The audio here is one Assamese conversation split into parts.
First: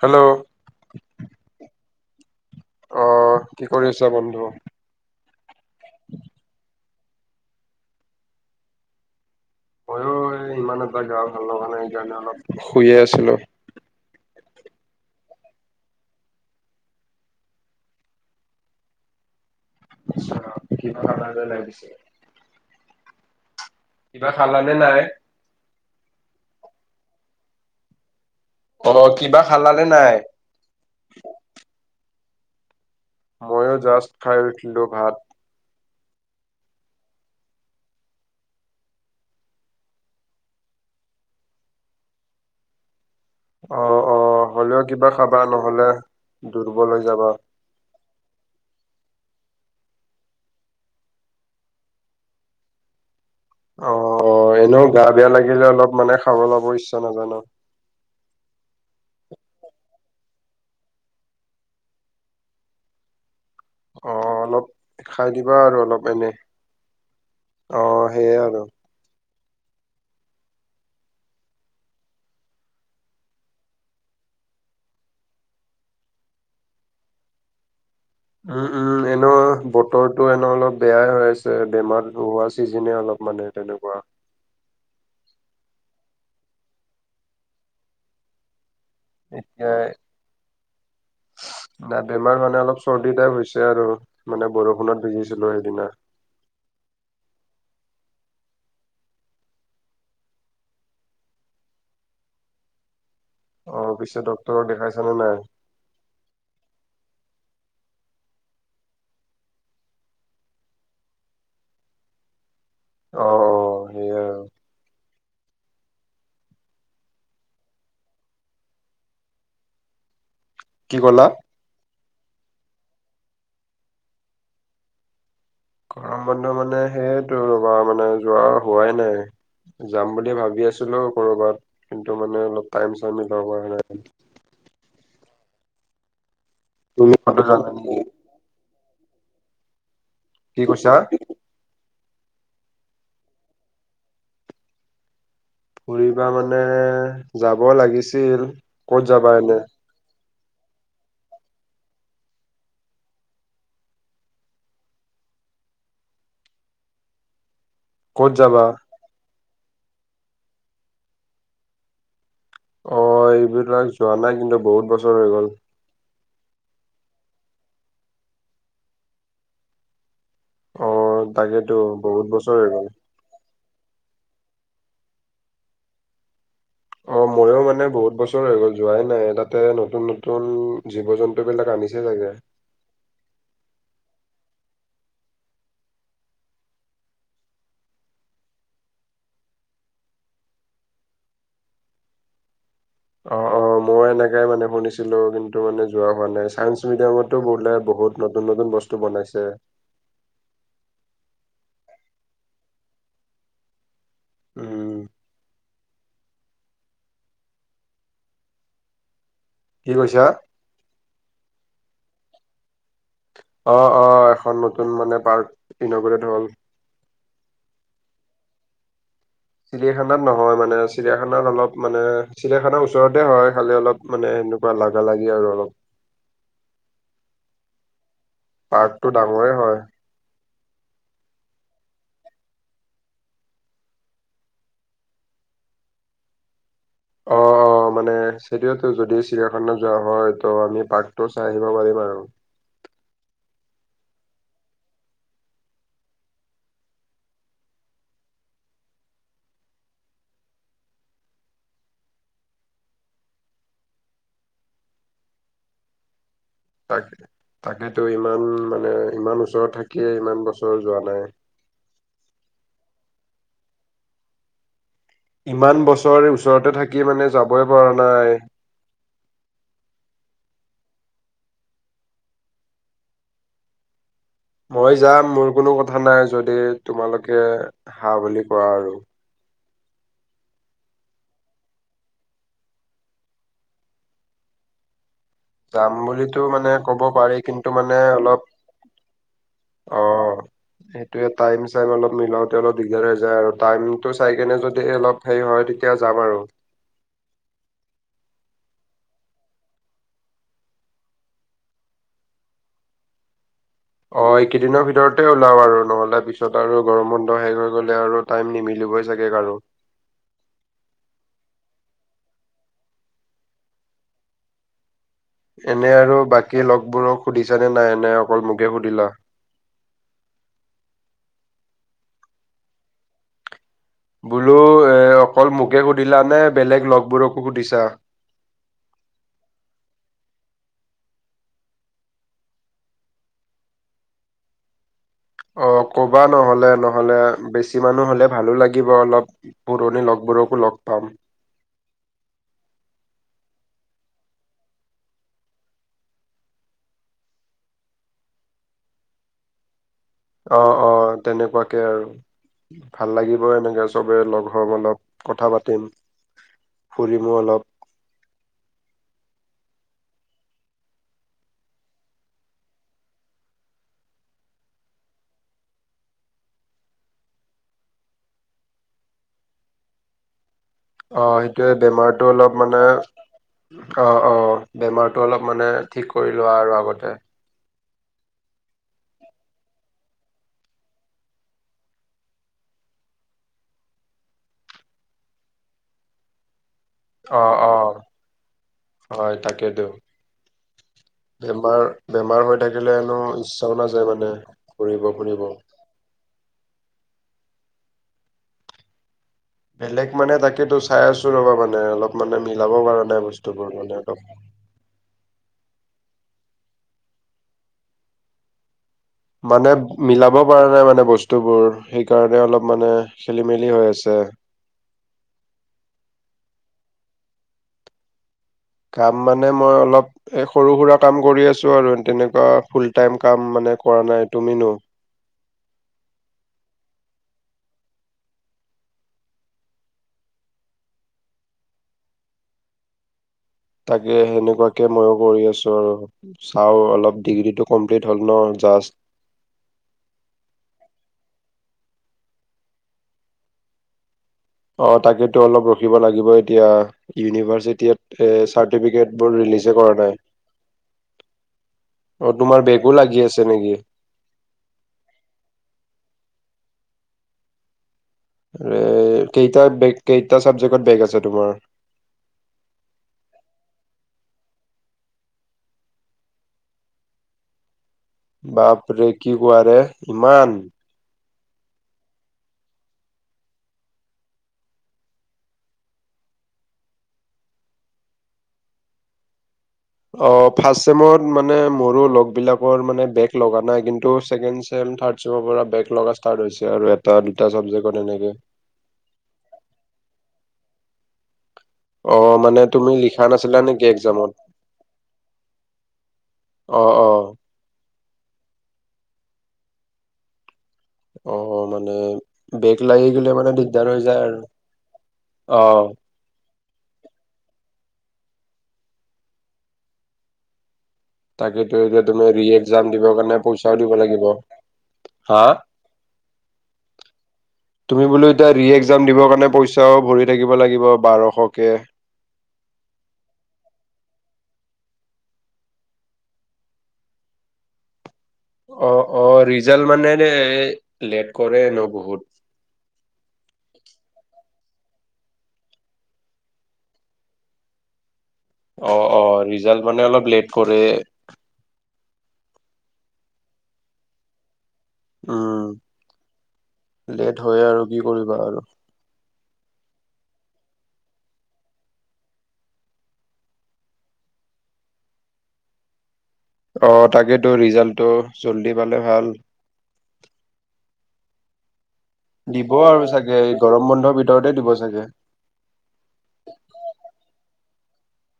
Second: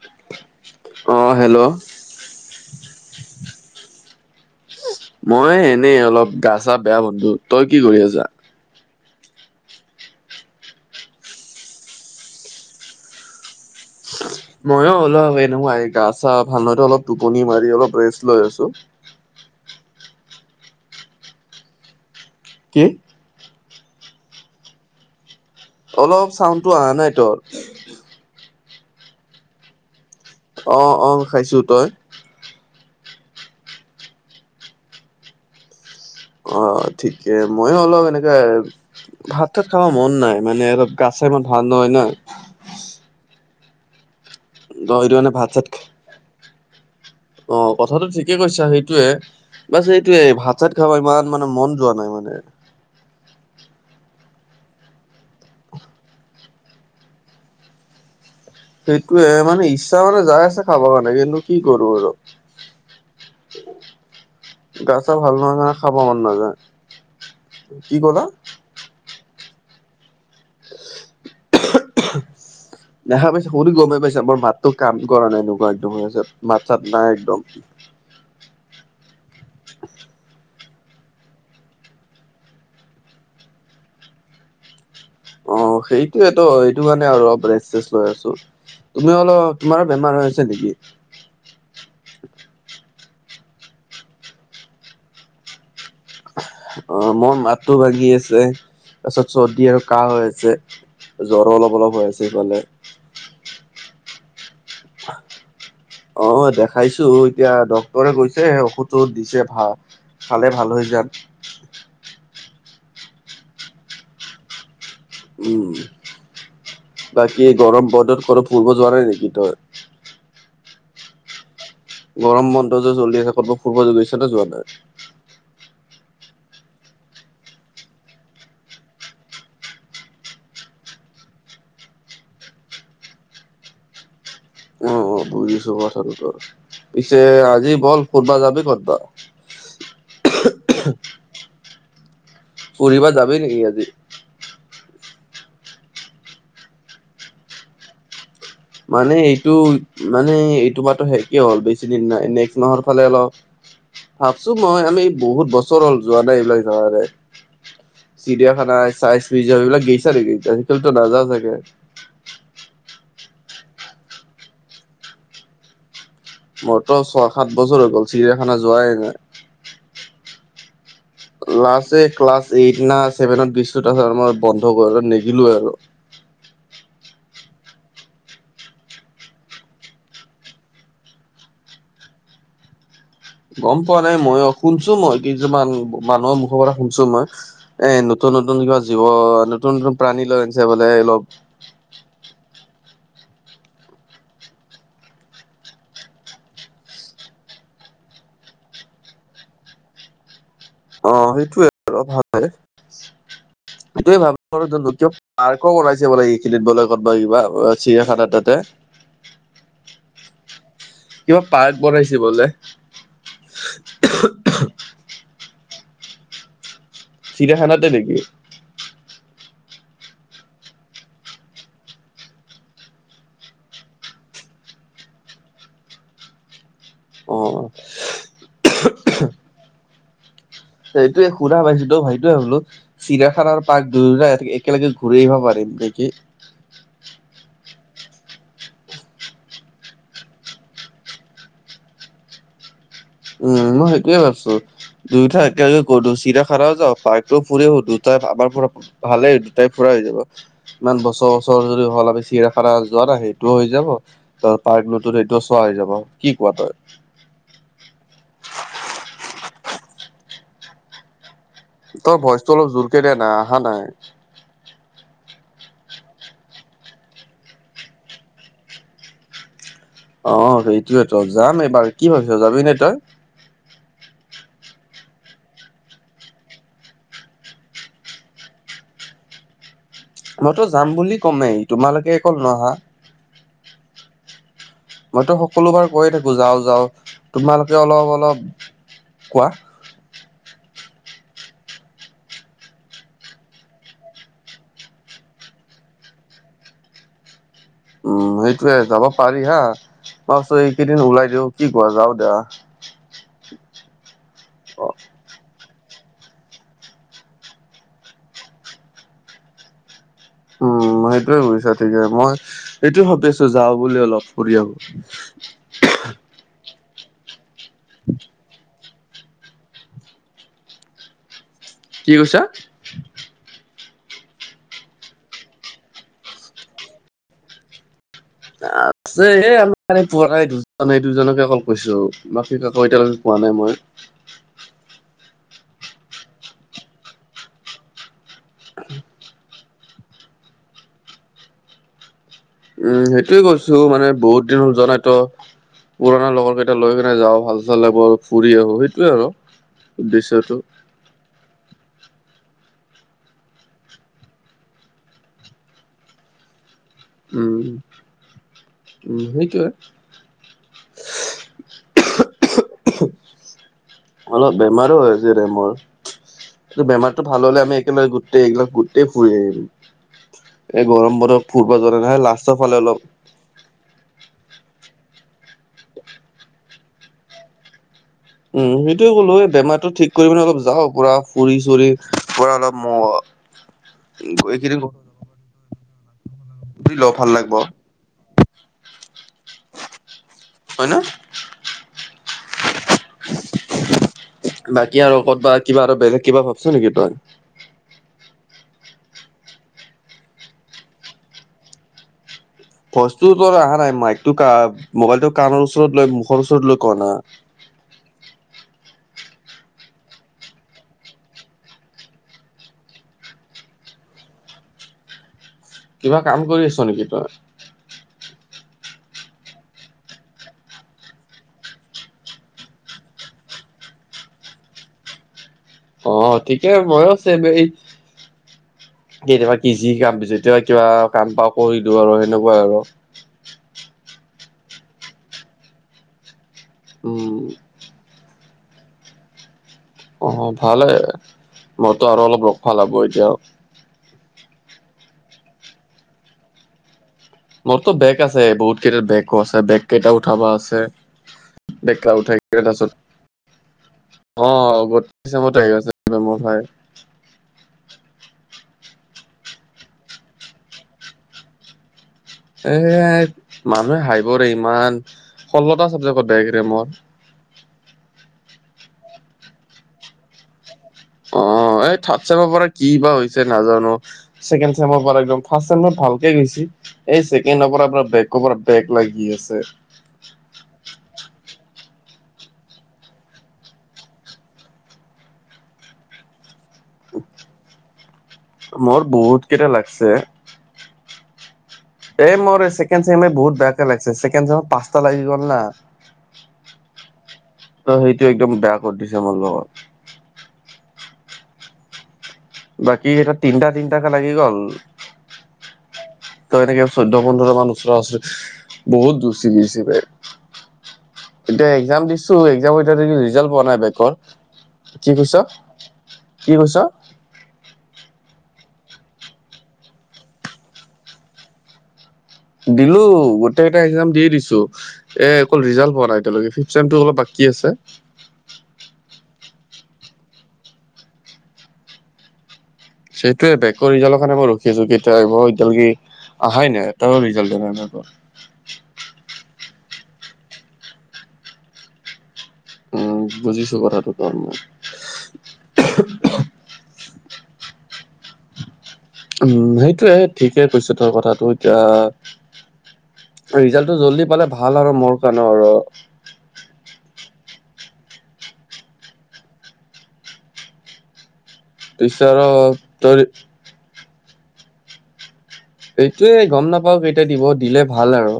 হেল্ল', অ, হেল্ল', অ, কি কৰি আছিলা বন্ধু? মই এনেই অলপ গা চা বেয়া বন্ধু তই কি কৰি আছা? ময়ো এই ইমান এটা গা ভাল লগা নাই সেইকাৰণে অলপ শুইয়ে আছিলোঁ। মইয়ো অলপ এনেকুৱাই গা চা ভাল নহয় টো অলপ টোপনি মাৰি অলপ ৰেষ্ট লৈ আছো। আচ্ছা কিবা লাগা যে লাগিছে। কি? কিবা খালানে নে নাই? অলপ চাউণ্ডো আহা নাই তৰ? অ, কিবা খালানে নাই? অ', অ', খাইছো তই? ময়ো জাষ্ট খাই উঠলোঁ ভাত। অ, ঠিকে মইও অলপ এনেকে ভাত তাত খাব মন নাই মানে অলপ গা চা ইমান ভাল নহয় না। অ অ হ'লেও ত কিবা সেইটো কাৰণে খাবা ভাত চাত নহ'লে দুর্বল হৈ যাবা। অ কথাটো ঠিকে কৈছা সেইটোৱে। বাচ সেইটোয়ে ভাত চাত খাব ইমান মানে মন যোৱা নাই মানে। অ', এনেও গা বেয়া লাগিলে অলপ মানে খাব ল'ব ইচ্ছা নাযায় ন'। সেইটোয়ে মানে ইচ্ছা মানে যাই আছে খাব কাৰণে কিন্তু কি কৰো আৰু। অ, অলপ গা চা খাই ভাল নহয় দিবা কাৰণে আৰু খাব অলপ মন এনে নাযায়। অ, কি ক'লা? হেইয়ে আৰু। দেখা পাইছোঁ বহুত দিন গমেই পাইছা মোৰ মাতটো কাম কৰা নাই এনেকুৱা একদম হৈ আছে মাত চাত নাই একদম উম উম এনেও বতৰটো এনেও অলপ বেয়াই হৈ আছে বেমাৰ হোৱা চিজনে অলপ মানে তেনেকুৱা। অৱ সেইটোয়েতো সেইটো কাৰণে আৰু অলপ ৰেছ লৈ আছোঁ তুমি অলপ তোমাৰো বেমাৰ হৈ আছে নেকি? নাই বেমাৰ মানে অলপ চৰ্দি টাইপ হৈছে আৰু মানে বৰষুণত ভিজিছিলো সেইদিনা। অঁ মোৰ মাতটো ভাগি আছে তাৰ পাছত চৰ্দি আৰু কাঁহ হৈ আছে। জ্বৰো অলপ অলপ হৈ আছে সিফালে। অ পিছে ডক্তৰক দেখাইছানে নাই? অঁ দেখাইছো এতিয়া ডক্তৰে কৈছে ঔষধটো দিছে ভাল- খালে ভাল হৈ যাম। অ। সেইয়াই আৰু উম বাকী গৰম বতৰত কতো ফুৰিব যোৱা নাই নেকি তই? কি ক'লা? গৰম বন্ধ যে চলি আছে ক'তো ফুৰিব গৈছেনে যোৱা নাই? গৰম বন্ধ মানে সেইটো ৰব মানে যোৱা হোৱাই নাই। যাম বুলি ভাবি আছিলো কৰবাত কিন্তু মানে অলপ টাইম চাইম মিলাব পৰা নাই অ অ বুজিছো কথাটৰ তুমি পিছে ক'তো যোৱা নাই আজি নেকি ব'ল কত বা যাবি ক'ত বা। কি কৈছা? ফুৰিব যাবি নেকি আজি? ফুৰিবা মানে যাব লাগিছিল। ক'ত মানে যাবা এইটো এনে মানে এইটো মাহতো শেষেই হ'ল বেছি দিন নাই নেক্সট মাহৰ ফালে অলপ- ভাবছো মই আমি বহুত বছৰ হ'ল যোৱা নাই এইবিলাক জাগালে। ক'ত যাবা চিৰিয়াখানা, চাইজ মিজিয়াম এইবিলাক গেইছা নেকি? তুমিত নাযাও চাগে। অঁ এইবিলাক যোৱা নাই কিন্তু বহুত বছৰ হৈ গ'ল। মোৰট ছয় সাত বছৰ হৈ গ'ল চিৰিয়াখানা যোৱাই নাই। অ তাকেতো লাষ্ট এই বহুত ক্লাছ বছৰ হৈ এইট গ'ল না চছেভেনত গেইছো তাৰপিছত মই বন্ধ কৰি নিগিলো আৰু। অ মইও মানে বহুত বছৰ হৈ গ'ল যোৱাই নাই তাতে নতুন নতুন জীৱ জন্তু- বিলাক আনিছে চাগে। গম পোৱা নাই মইয়ো শুনছো মই কিছুমান মানুহৰ মুখৰ পৰা শুনছো মই। এ নতুন নতুন কিবা জীৱ নতুন নতুন প্ৰাণী লৈ আনিছে বোলে অলপ- অঁ অঁ মই এনেকাই মানে শুনিছিলো কিন্তু মানে যোৱা হোৱা নাই। চাইন্স মিডিয়ামতো বোলে বহুত- নতুন নতুন বস্তু বনাইছে। অঁ সেইটোয়ে আৰু ভাবে [unintelligible] সেইটোয়ে ভাবে আৰু উম দুতিয় পাৰ্ক [unintelligible] আকৌ বনাইছে বোলে এইখিনিত বোলে ক'ত বা কিবা চিৰিয়াখানা তাতে। কি কৈছা? কিবা পাৰ্ক বনাইছে বোলে। অ অ এখন নতুন মানে পাৰ্ক ইনগোৰেট হ'ল। চিৰিয়াখানাতে নেকি? চিৰিয়াখানাত নহয় মানে চিৰিয়াখানাত অলপ মানে চিৰিয়াখানাৰ ওচৰতে হয় খালি অলপ- মানে এনেকুৱা লাগা লাগি আৰু অলপ। অ পাৰ্কটো ডাঙৰে হয়। সেইটোৱে শুনা পাইছোঁ তো ভাইটোৱে বোলো। চিৰিয়াখানাৰ পাৰ্ক দুয়োৰে এ একেলগে ঘূৰি আহিবা পাৰিম নেকি অঅ। অ মানে সেইটোৱেটো যদি চিৰিয়াখানা যোৱা হয় ত' আমি পাৰ্কটো চাই আহিব পাৰিম আৰু। উম মই সেইটোয়ে ভাবছো। দুইটা একেলগে গলো চিৰিয়াখানাও যাওঁ পাইকটো ফুৰি আহো, দুইটা আমাৰ পৰা ভালেই দুটাই ফুৰা হৈ যাব। ইমান বছৰ বছৰ ধৰি হ'ল আমি চিৰিয়াখানা যোৱা সেইটোও হৈ যাব। ত' পাৰ্ক নতুন সেইটোও চোৱা হৈ যাব। কি কোৱা তই? তাক তাকেতো ইমান মানে ইমান ওচৰত থাকিয়ে ইমান বছৰ যোৱা নাই। তই ভইচটো অলপ জোৰকে দিয়া না আহা নাই। ইমান বছৰে ওচৰতে থাকি মানে যাবই পৰা নাই। অঁ সেইটোৱেটো যাম এইবাৰ কি ভাবিছ যাবি নে তই? মই যাম মোৰ কোনো কথা নাই যদি তোমালোকে হা বুলি কোৱা আৰু। মইটো যাম বুলি ক'মেই তোমালোকে অকল নহা। মইটো সকলোবাৰ যাম কৈয়ে থাকো বুলিতো যাওঁ মানে যাওঁ। ক'ব পাৰি কিন্তু তোমালোকে অলপ অলপ কোৱা। অহ। সেইটোৱে টাইম চাইম অলপ মিলাওঁতে অলপ দিকদাৰে হৈ যায় আৰু টাইমটো চাই কেনে যদিহে অলপ হেৰী হয় তেতিয়া যাম আৰু। উম সেইটোৱে যাব পাৰি হা, বাছ এইকেইদিন ওলাই দিওঁ কি কোৱা? যাওঁ দিয়া। অ এইকেইদিনৰ ভিতৰতে ওলাওঁ আৰু নহ'লে পিছত আৰু গৰম বন্ধ শেষ হৈ গ'লে আৰু টাইম নিমিলিবই চাগে কাৰো। উম সেইটোৱে বুজিছা ঠিকে। মই এইটোৱে ভাবি আছোঁ যাওঁ বুলি অলপ ফুৰি আহো। এনে আৰু বাকী লগবোৰক সুধিছানে নাই? নে অকল মোকে সুধিলা? কি কৈছা? বোলো এ অকল মোকে সুধিলা নে বেলেগ লগবোৰকো সুধিছা? আছে এই আমি কোৱা নাই দুজন এই দুজনকে অকল কৈছোঁ। বাকী কাকো এতিয়ালৈকে কোৱা নাই মই। অ ক'বা নহ'লে, নহ'লে বেছি মানুহ হ'লে ভালো লাগিব অলপ। পুৰণি লগবোৰকো লগ পাম। উম সেইটোৱে কৈছোঁ মানে বহুত দিন হ'ল যোৱা নাই ত'। পুৰণা লগৰ কেইটা লৈ কেনে যাওঁ ভাল চাল লাগব ফুৰি আহো সেইটোৱে আৰু। উদ্দেশ্যটো অ অ তেনেকুৱাকে আৰু। ভাল লাগিব এনেকে চবে লগ হম অলপ কথা পাতিম। ফুৰিমো অলপ উম উম সেইটোৱে। অলপ বেমাৰো হৈ আছে ৰে মোৰ। তো বেমাৰটো ভাল হ'লে আমি একেলগে গোটেই এইগিলাক গোটেই ফুৰি আহিম। এই গৰম অ বন্ধত ফুৰিব সেইটোয়ে যৰে নহয় বেমাৰটো অলপ লাষ্টৰ ফালে মানে অলপ। অ অ বেমাৰটো অলপ মানে ঠিক কৰি লোৱা আৰু আগতে। উম, সেইটোৱে ক'লো এ বেমাৰটো ঠিক কৰি মানে অলপ যাওঁ পুৰা ফুৰি চুৰি পুৰা অলপ ম [inaudible] গৈ কিনি ল ভাল অ লাগিব অ হয় তাকেটো। হয় ন? বাৰু বেমাৰ হৈ থাকিলে এনেও ইচ্ছাও নাযায় মানে বাকী ফুৰিব আৰু ফুৰিব। ক'তবা কিবা এইটো বেলেগ কিবা ভা বিছ নেকি তই? বেলেগ মানে তাকেটো চাই আছোঁ ৰ'বা মানে অলপ মানে মিলাব পাৰা নাই ভইচটো তোৰ বস্তুবোৰ অহা নাই মানে অলপ। মাইকটো কা মোবাইলটো কাণৰ ওচৰত লৈ মুখৰ ওচৰত লৈ ক না। মানে মিলাব পৰা নাই মানে বস্তুবোৰ। সেইকাৰণে অলপ মানে খেলিমেলি হৈ আছে। কিবা কাম কৰি আছ নেকি তই? কাম মানে মই অলপ এ সৰু -সুৰা কাম কৰি আছো আৰু তেনেকুৱা ফুল টাইম কাম মানে কৰা নাই তুমিনো অ ঠিকে মইও আছোঁ এনেই কেতিয়াবা কি যি কাম যেতিয়াবা কিবা কাম পাওঁ কৰি দিওঁ আৰু সেনেকুৱা আৰু। তাকে সেনেকুৱাকে ময়ো কৰি আছোঁ আৰু চাওঁ অলপ উম, ডিগ্ৰীটো কমপ্লিট ধৰণৰ জাষ্ট অহ ভালে, মইতো আৰু অলপ লগ ভাল হ'ব এতিয়াও। অ তাকেতো অলপ ৰখিব লাগিব এতিয়া। মোৰতো ইউনিভাৰ্চিটিত বেক এ আছে, বহুত কেইটাত চাৰ্টিফিকেট বোৰ বেকো আছে। ৰিলিজে বেক কৰা কেইটা নাই উঠাব আছে। বেকলা অ তোমাৰ উঠাই তাছত বেগো লাগি আছে নেকি অ অগত আহি আছে ৰে মোৰ ভাই। এ কেইটা বেগ, কেইটা চাবজেক্টত বেগ আছে তোমাৰ? এ, মানুহে হাহিবৰে ইমান ষল্লটা চাবজেক্টত বেগ লাগিছে মোৰ। বাপৰে! কি কোৱাৰে ইমান। অ এই থাৰ্ড চেমৰ পৰা কি বা হৈছে নাজানো। ছেকেণ্ড চেমৰ পৰা একদম ফাৰ্ষ্ট চেমত ভালকে গৈছি। এই ছেকেণ্ডৰ আপোনাৰ বেগৰ পৰা বেগ লাগি আছে। অ, ফাষ্ট চেমত মানে মোৰো লগবিলাকৰ মানে বেগ নাই লগা কিন্তু ছেকেণ্ড চেম, থাৰ্ড ছেমৰ পৰা বেগ লগা ষ্টাৰ্ট হৈছে আৰু এটা দুটা চাবজেক্টত এনেকে। ত মোৰ বহুত কেইটা লাগছে। অ এ মানে মোৰ তুমি ছেকেণ্ড লিখা চেমে নাছিলা বহুত নেকি বেয়াকে লাগিছে, এক্জামত ছেকণ্ড ছেমত পাঁচটা লাগি গল না। অ। ত সেইটো একদম বেয়া কৰি দিছে মোৰ লগত। অ মানে বেগ লাগি বাকী গলে এটা মানে তিনটা দিগদাৰ হৈ তিনটাকে যায় লাগি আৰু গ'ল অ। ত এনেকে চৈধ্য, পোন্ধৰ মান ওচৰা-ওচৰি বহুত দুচি দিছে বেই। এতিয়া তাকেতো একজাম তুমি দিছো, ৰি এক্জাম একজামৰ দিবৰ এতিয়া কাৰণে ৰিজাল্ট পোৱা পইচাও নাই দিব লাগিব বেকৰ। কি কৈছ? হা কি কৈছ? তুমি বোলো এতিয়া ৰি একজাম দিবৰ কাৰণে পইচাও ভৰি থাকিব লাগিব বাৰশকে। দিলো, গোটেইকেইটা একজাম দি দিছোঁ। এ অকল ৰিজাল পোৱা নাই এতিয়ালকে ফিকচাৰটো অলপ বাকী আছে। অ অ ৰিজাল্ট মানে ৰে লেট কৰে ন বহুত। সেইটোৱে বেকৰ ৰিজাল কাৰনে মই ৰখি আছো কেতিয়া আহিব এতিয়ালৈকে আহাই নাই, এটাও ৰিজাল্ট অহা নাই আকৌ। অ, অ ৰিজাল্ট মানে অলপ লেট কৰে। উম বুজিছো কথাটো তোৰ মই। উম, লেট হয় আৰু কি কৰিবা আৰু। উম সেইটোয়ে ঠিকেই কৈছ তই কথাটো এতিয়া ৰিজাল্টটো জল্দি পালে ভাল আৰু মোৰ কাৰণেও আৰু। অ তাকেতো ৰিজাল্টটো জল্দি পালে ভাল। পিছে আৰু দিব আৰু তই চাগে এই গৰম বন্ধৰ ভিতৰতে দিব চাগে? এইটোয়ে গম নাপাও কেতিয়া দিব, দিলে ভাল আৰু।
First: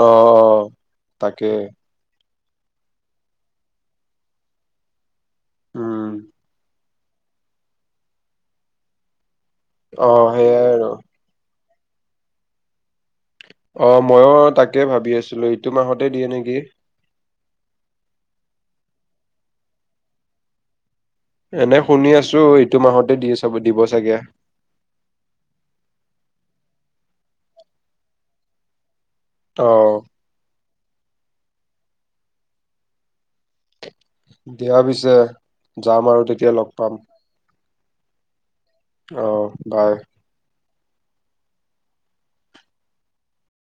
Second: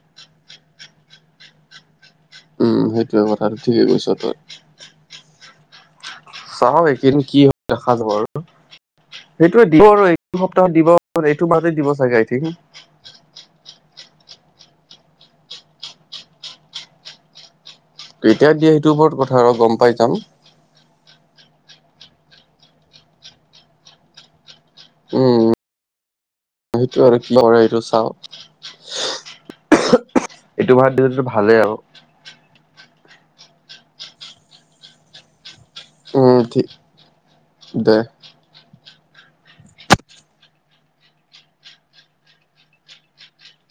অ, তাকে। উম সেইটোয়ে, কথাটো ঠিকে কৈছ তই। উম চাও এই কেইদিন কি হৈ দেখা যাব আৰু সেইটোৱে দিব আৰু অ এই সেইয়াই সপ্তাহত আৰু দিব। এইটো মাহতে দিব চাগে আইথিং। অ ময়ো তাকে ভাবি আছিলো ইটো মাহতে দিয়ে নেকি? কেতিয়া দিয়ে সেইটোৰ ওপৰত কথা আৰু গম পাই যাম। এনে শুনি আছো এইটো মাহতে দি চাব দিব চাগে? উম। সেইটো আৰু কিব এইটো চাওঁ। চু অ উহু উহ। এইটো ভাত দিটো ভালেই আৰু। দিয়া পিছে, যাম আৰু উম তেতিয়া ঠিক লগ পাম। দে অঁ, বাই।